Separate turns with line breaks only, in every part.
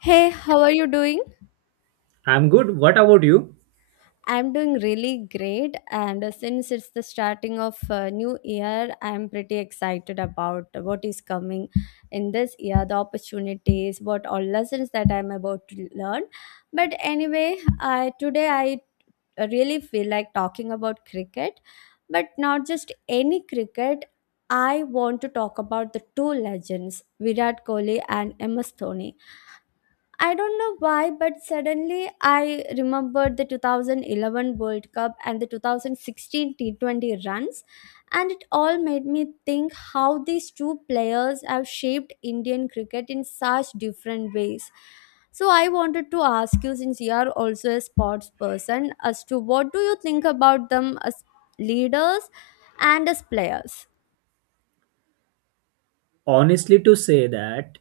Hey, how are you doing?
I'm good. What about you?
I'm doing really great, and since it's the starting of new year, I'm pretty excited about what is coming in this year, the opportunities, what all lessons that I'm about to learn. But anyway, I today I really feel like talking about cricket, but not just any cricket. I want to talk about the two legends, Virat Kohli and MS Dhoni. I don't know why, but suddenly I remembered the 2011 World Cup and the 2016 T20 runs, and it all made me think how these two players have shaped Indian cricket in such different ways. So, I wanted to ask you, since you are also a sports person, as to what do you think about them as leaders and as players?
Honestly, to say that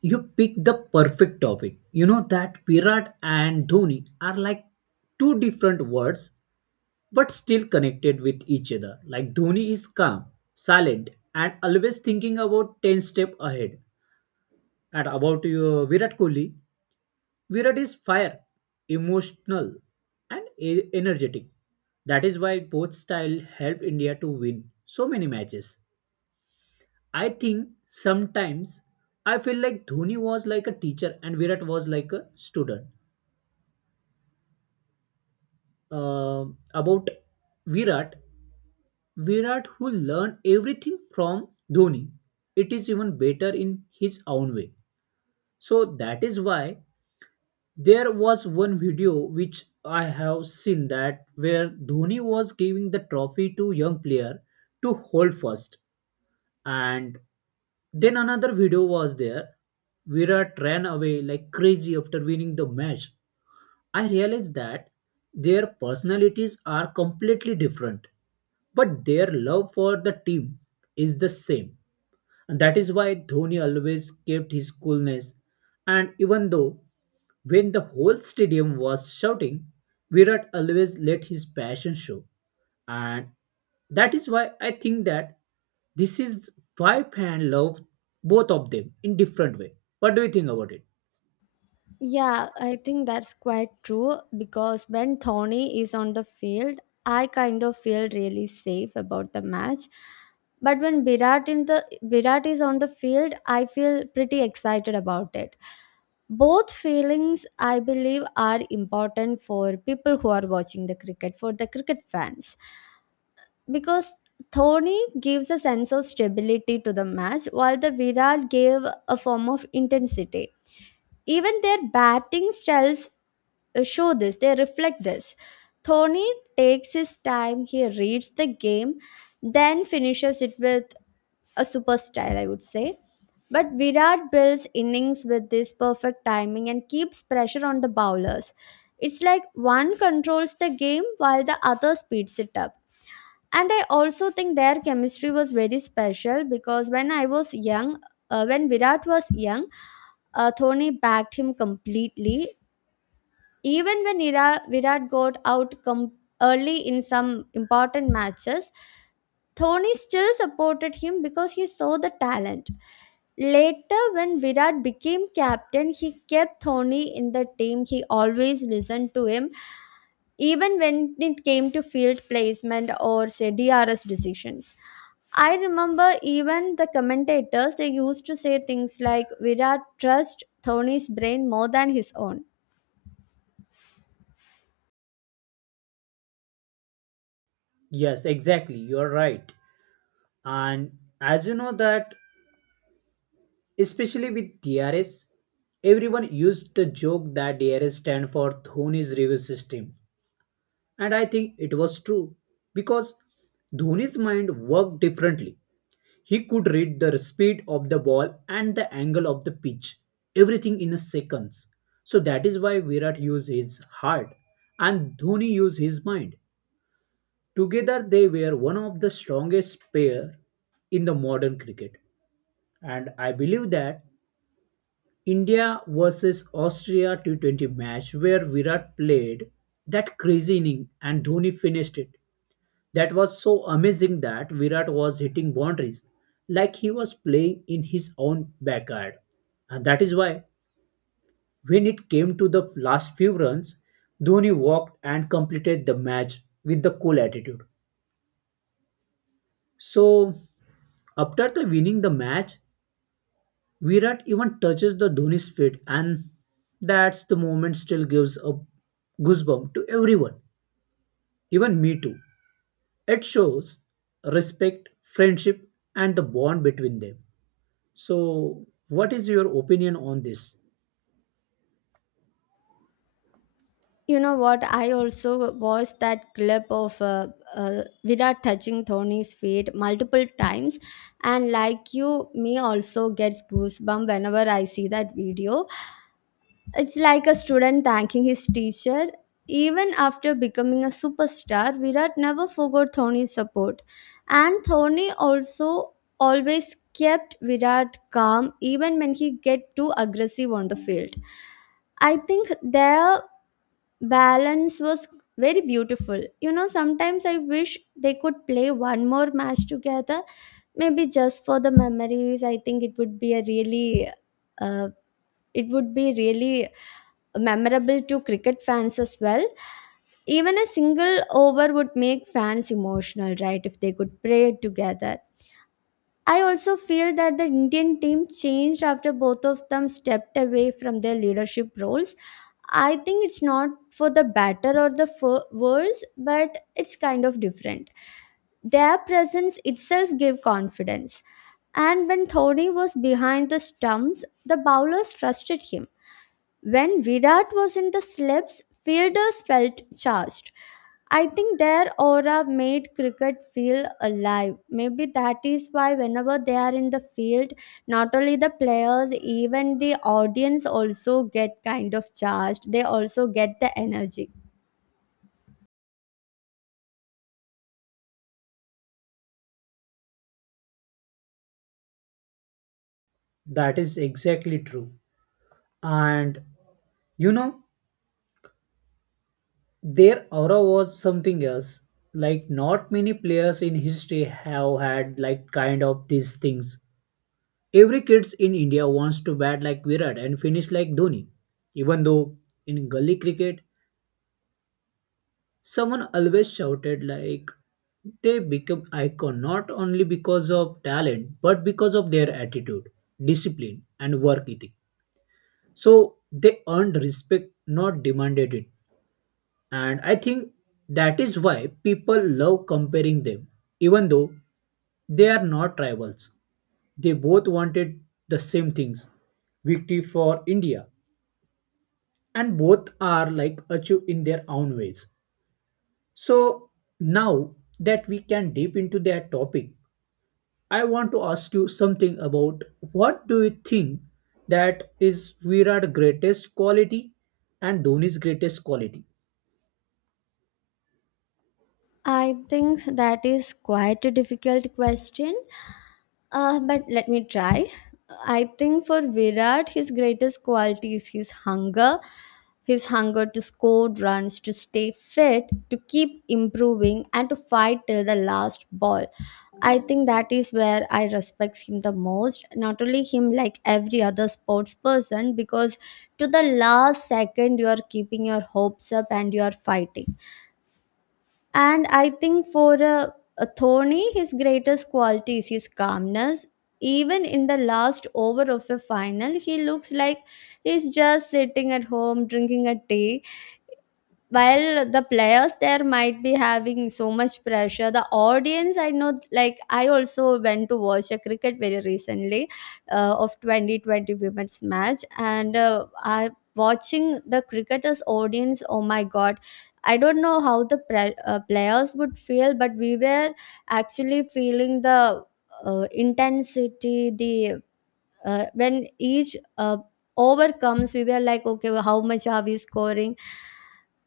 you picked the perfect topic. You know that Virat and Dhoni are like two different words but still connected with each other. Like Dhoni is calm, silent, and always thinking about 10 steps ahead. And about your Virat Kohli, Virat is fire, emotional, and energetic. That is why both style helped India to win so many matches. I think sometimes I feel like Dhoni was like a teacher and Virat was like a student. Uh, about Virat, Virat who learned everything from Dhoni. It is even better in his own way. So that is why there was one video which I have seen that where Dhoni was giving the trophy to young player to hold first, and then another video was there. Virat ran away like crazy after winning the match. I realized that their personalities are completely different, but their love for the team is the same. That is why Dhoni always kept his coolness. And even though when the whole stadium was shouting, Virat always let his passion show. And that is why I think that this is why fan love both of them in different way. What do you think about it?
Yeah, I think that's quite true because when Thorny is on the field, I kind of feel really safe about the match. But when Virat is on the field, I feel pretty excited about it. Both feelings, I believe, are important for people who are watching the cricket, for the cricket fans, because Thorny gives a sense of stability to the match, while the Virat gave a form of intensity, even their batting styles show this, they reflect this. Thorny takes his time, he reads the game, then finishes it with a super style, I would say. But Virat builds innings with this perfect timing and keeps pressure on the bowlers. It's like one controls the game while the other speeds it up. And I also think their chemistry was very special because when Virat was young, Thony backed him completely, even when Virat got out early in some important matches. Thony still supported him because he saw the talent. Later, when Virat became captain, he kept Thony in the team. He always listened to him, even when it came to field placement or say DRS decisions. I remember even the commentators, they used to say things like Virat trust Dhoni's brain more than his own.
Yes, exactly. You are right. And as you know that, especially with DRS, everyone used the joke that DRS stand for Dhoni's review system. And I think it was true because Dhoni's mind worked differently. He could read the speed of the ball and the angle of the pitch, everything in a seconds. So that is why Virat used his heart and Dhoni used his mind. Together they were one of the strongest pair in the modern cricket. And I believe that India versus Austria T20 match where Virat played that crazy inning and Dhoni finished it. That was so amazing that Virat was hitting boundaries like he was playing in his own backyard. And that is why, when it came to the last few runs, Dhoni walked and completed the match with the cool attitude. So, after the winning the match, Virat even touches the Dhoni's feet, and that's the moment still gives a goosebump to everyone, even me too. It shows respect, friendship, and the bond between them. So, what is your opinion on this?
You know what? I also watched that clip of Virat touching Dhoni's feet multiple times, and like you, me also gets goosebump whenever I see that video. It's like a student thanking his teacher. Even after becoming a superstar, Virat never forgot Dhoni's support. And Dhoni also always kept Virat calm even when he get too aggressive on the field. I think their balance was very beautiful. You know, sometimes I wish they could play one more match together. Maybe just for the memories. I think it would be a uh, it would be really memorable to cricket fans as well. Even a single over would make fans emotional, right, if they could play it together. I also feel that the Indian team changed after both of them stepped away from their leadership roles. I think it's not for the better or the worse, but it's kind of different. Their presence itself gave confidence. And when Thodi was behind the stumps, the bowlers trusted him. When Virat was in the slips, fielders felt charged. I think their aura made cricket feel alive. Maybe that is why, whenever they are in the field, not only the players, even the audience also get kind of charged. They also get the energy.
That is exactly true. And you know, their aura was something else. Like, not many players in history have had, like, kind of these things. Every kids in India wants to bat like Virat and finish like Dhoni. Even though in gully cricket, someone always shouted like they become icon not only because of talent but because of their attitude, discipline, and work ethic. So they earned respect, not demanded it. And I think that is why people love comparing them, even though they are not rivals. They both wanted the same things, victory for India, and both are like achieved in their own ways. So, now that we can deep into that topic, I want to ask you something about what do you think that is Virat's greatest quality and Dhoni's greatest quality?
I think that is quite a difficult question, but let me try. I think for Virat, his greatest quality is his hunger. His hunger to score runs, to stay fit, to keep improving, and to fight till the last ball. I think that is where I respect him the most. Not only him, like every other sports person, because to the last second you are keeping your hopes up and you are fighting. And I think for Thorny, his greatest quality is his calmness. Even in the last over of a final, he looks like he's just sitting at home drinking a tea, while the players there might be having so much pressure, the audience. I know, like, I also went to watch a cricket very recently, of 2020 women's match, and I watching the cricketers audience, oh my god, I don't know how the players would feel, but we were actually feeling the intensity, the when each over comes, we were like, okay, well, how much are we scoring?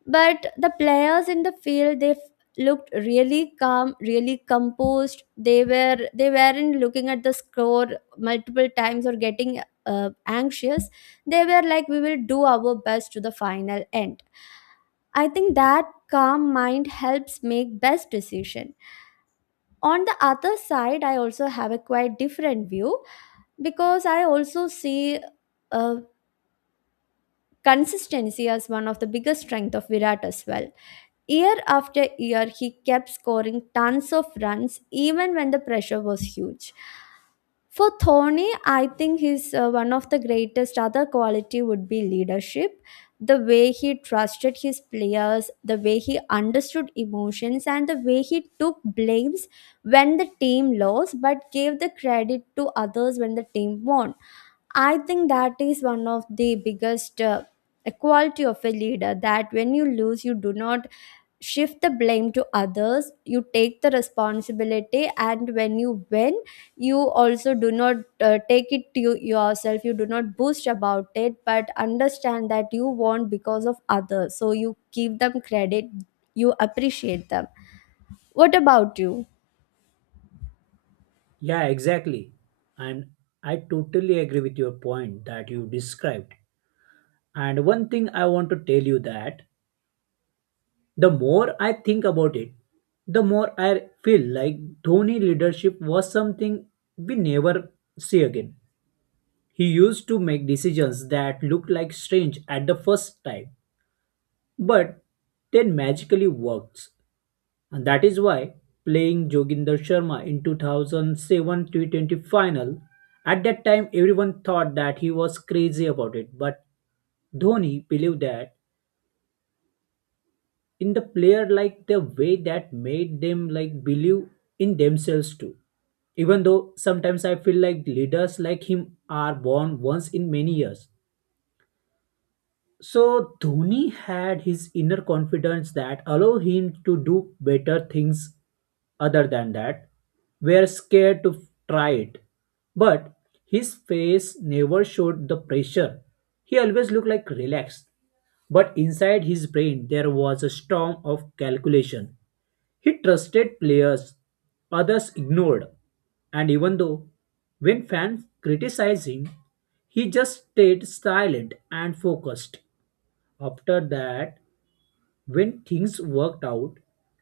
But the players in the field, they looked really calm, really composed. They weren't looking at the score multiple times or getting anxious. They were like, we will do our best to the final end. I think that calm mind helps make best decision. On the other side, I also have a quite different view, because I also see uh, consistency as one of the biggest strength of Virat as well. Year after year, he kept scoring tons of runs even when the pressure was huge. For Thorny, I think his, one of the greatest other quality would be leadership. The way he trusted his players, the way he understood emotions, and the way he took blames when the team lost, but gave the credit to others when the team won. I think that is one of the biggest quality of a leader, that when you lose, you do not shift the blame to others, you take the responsibility, and when you win, you also do not take it to yourself. You do not boast about it, but understand that you want because of others, so you give them credit, you appreciate them. What about you?
Yeah, exactly. And I totally agree with your point that you described. And one thing I want to tell you that the more I think about it, the more I feel like Dhoni leadership was something we never see again. He used to make decisions that looked like strange at the first time, but then magically works. And that is why playing Joginder Sharma in 2007 T20 final, at that time everyone thought that he was crazy about it, but Dhoni believed that in the player like the way that made them like believe in themselves too. Even though sometimes I feel like leaders like him are born once in many years, so Dhoni had his inner confidence that allowed him to do better things other than that. Were scared to try it. But his face never showed the pressure. He always looked like relaxed. But inside his brain there was a storm of calculation. He trusted players others ignored. And even though when fans criticized him, he just stayed silent and focused. After that, when things worked out,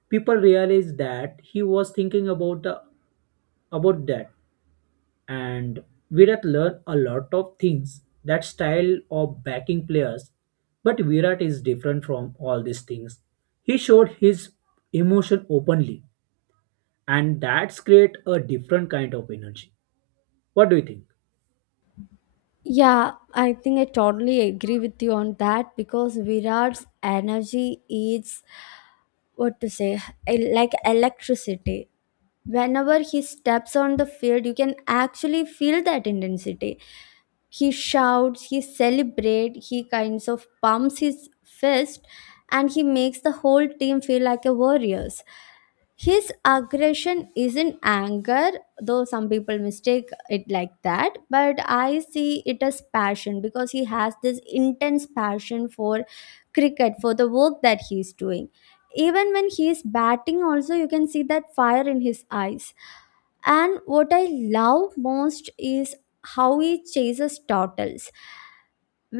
people realized that he was thinking about the about that, and Virat learned a lot of things. That style of backing players, but Virat is different from all these things. He showed his emotion openly, and that's create a different kind of energy. What do you think?
Yeah, I think I totally agree with you on that, because Virat's energy is, what to say, like electricity. Whenever he steps on the field, you can actually feel that intensity. He shouts, he celebrates, he kinds of pumps his fist, and he makes the whole team feel like a warriors. His aggression isn't anger, though some people mistake it like that, but I see it as passion, because he has this intense passion for cricket, for the work that he's doing. Even when he is batting also, you can see that fire in his eyes. And what I love most is how he chases turtles.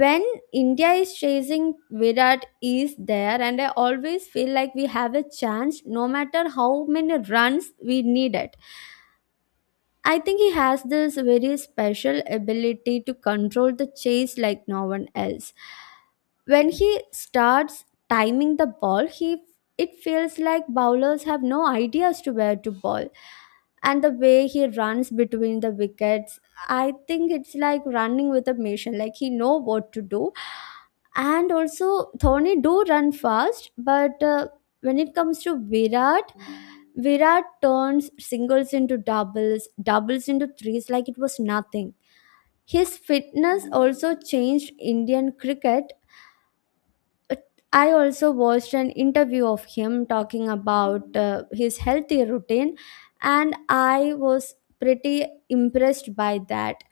When India is chasing, Virat is there, and I always feel like we have a chance, no matter how many runs we need it. I think he has this very special ability to control the chase like no one else. When he starts timing the ball, he, it feels like bowlers have no ideas to where to ball. And the way he runs between the wickets, I think it's like running with a mission, like he know what to do. And also Thorny do run fast, but when it comes to Virat, Virat turns singles into doubles, doubles into threes, like it was nothing. His fitness also changed Indian cricket. I also watched an interview of him talking about his healthy routine, and I was pretty impressed by that,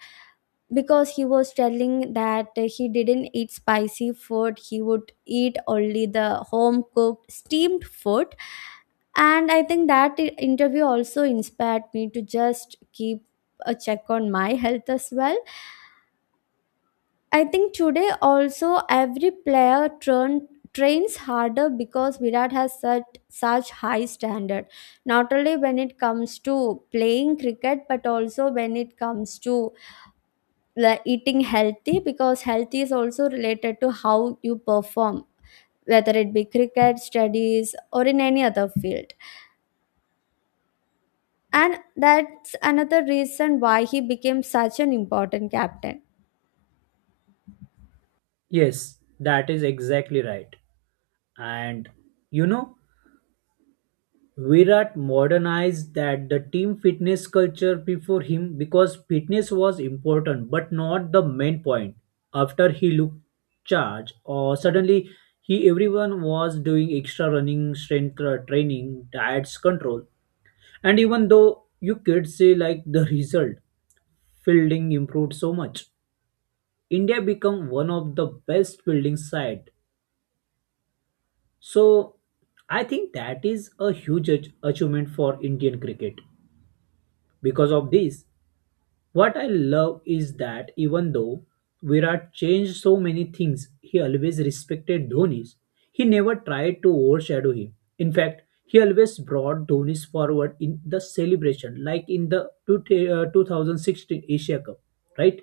because he was telling that he didn't eat spicy food, he would eat only the home cooked steamed food. And I think that interview also inspired me to just keep a check on my health as well. I think today also every trains harder because Virat has set such high standard. Not only when it comes to playing cricket, but also when it comes to the eating healthy, because healthy is also related to how you perform, whether it be cricket, studies, or in any other field. And that's another reason why he became such an important captain.
Yes, that is exactly right. And you know, Virat modernized that the team fitness culture before him because fitness was important but not the main point. After he looked charge or suddenly he everyone was doing extra running, strength training, diets control. And even though you could say like the result, fielding improved so much. India become one of the best fielding side. So I think that is a huge achievement for Indian cricket. Because of this, what I love is that even though Virat changed so many things, he always respected Dhoni's. He never tried to overshadow him. In fact, he always brought Dhoni's forward in the celebration, like in the 2016 Asia Cup, right?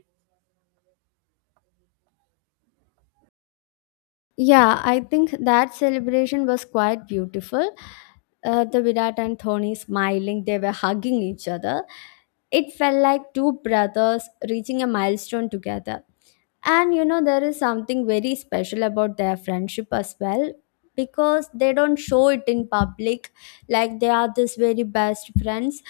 Yeah, I think that celebration was quite beautiful. The Virat and Thony smiling, they were hugging each other. It felt like two brothers reaching a milestone together. And you know, there is something very special about their friendship as well, because they don't show it in public like they are this very best friends.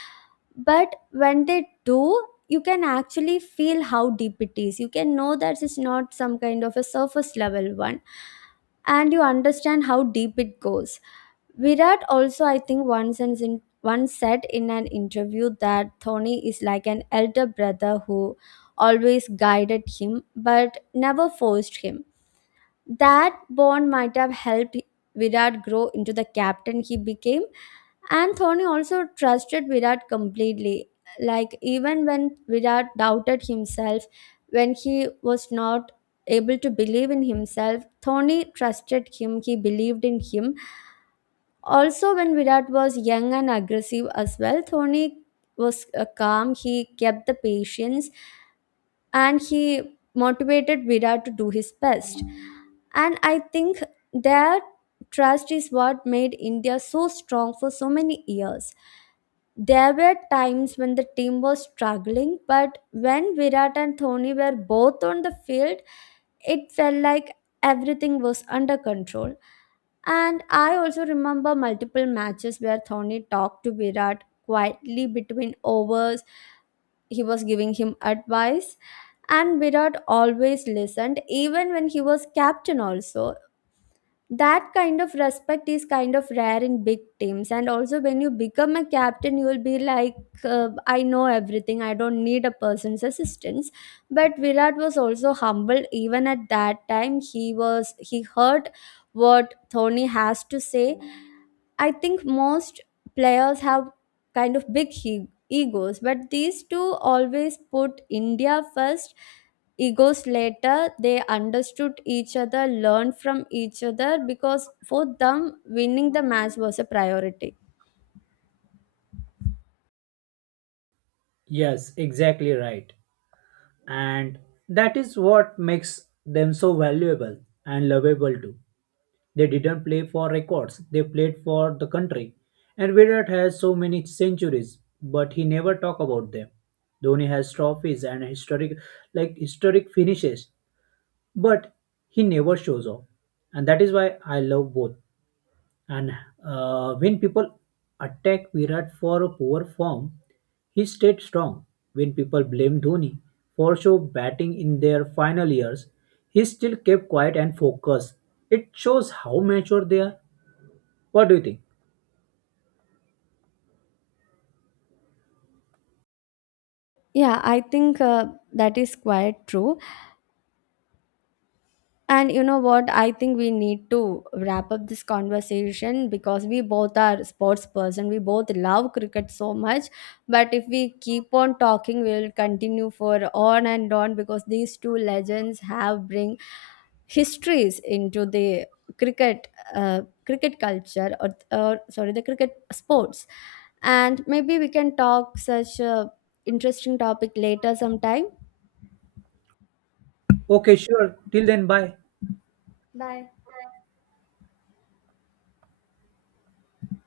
But when they do, you can actually feel how deep it is. You can know that it's not some kind of a surface level one, and you understand how deep it goes. Virat also, I think, once said in an interview that Thony is like an elder brother who always guided him but never forced him. That bond might have helped Virat grow into the captain he became, and Thony also trusted Virat completely. Like even when Virat doubted himself, when he was not able to believe in himself, Thony trusted him. He believed in him also, when Virat was young and aggressive as well. Thoni was calm, he kept the patience, and he motivated Virat to do his best. And I think their trust is what made India so strong for so many years. There were times when the team was struggling, but when Virat and Thoni were both on the field, it felt like everything was under control. And I also remember multiple matches where Thorny talked to Virat quietly between overs. He was giving him advice, and Virat always listened, even when he was captain, also. That kind of respect is kind of rare in big teams, and also when you become a captain, you will be like, I know everything, I don't need a person's assistance. But Virat was also humble, even at that time. He heard what Thorny has to say. I think most players have kind of big egos, but these two always put India first, egos later. They understood each other, learned from each other, because for them, winning the match was a priority.
Yes, exactly right. And that is what makes them so valuable and lovable too. They didn't play for records, they played for the country. And Virat has so many centuries, but he never talk about them. Dhoni has trophies and historic finishes, but he never shows off. And that is why I love both. And when people attack Virat for a poor form, he stayed strong. When people blame Dhoni for show batting in their final years, he still kept quiet and focused. It shows how mature they are. What do you think?
Yeah, I think that is quite true. And you know what? I think we need to wrap up this conversation, because we both are sports person, we both love cricket so much. But if we keep on talking, we'll continue for on and on, because these two legends have bring histories into the cricket cricket culture, or sorry, the cricket sports. And maybe we can talk such a interesting topic later sometime.
Okay, sure. Till then, bye.
Bye.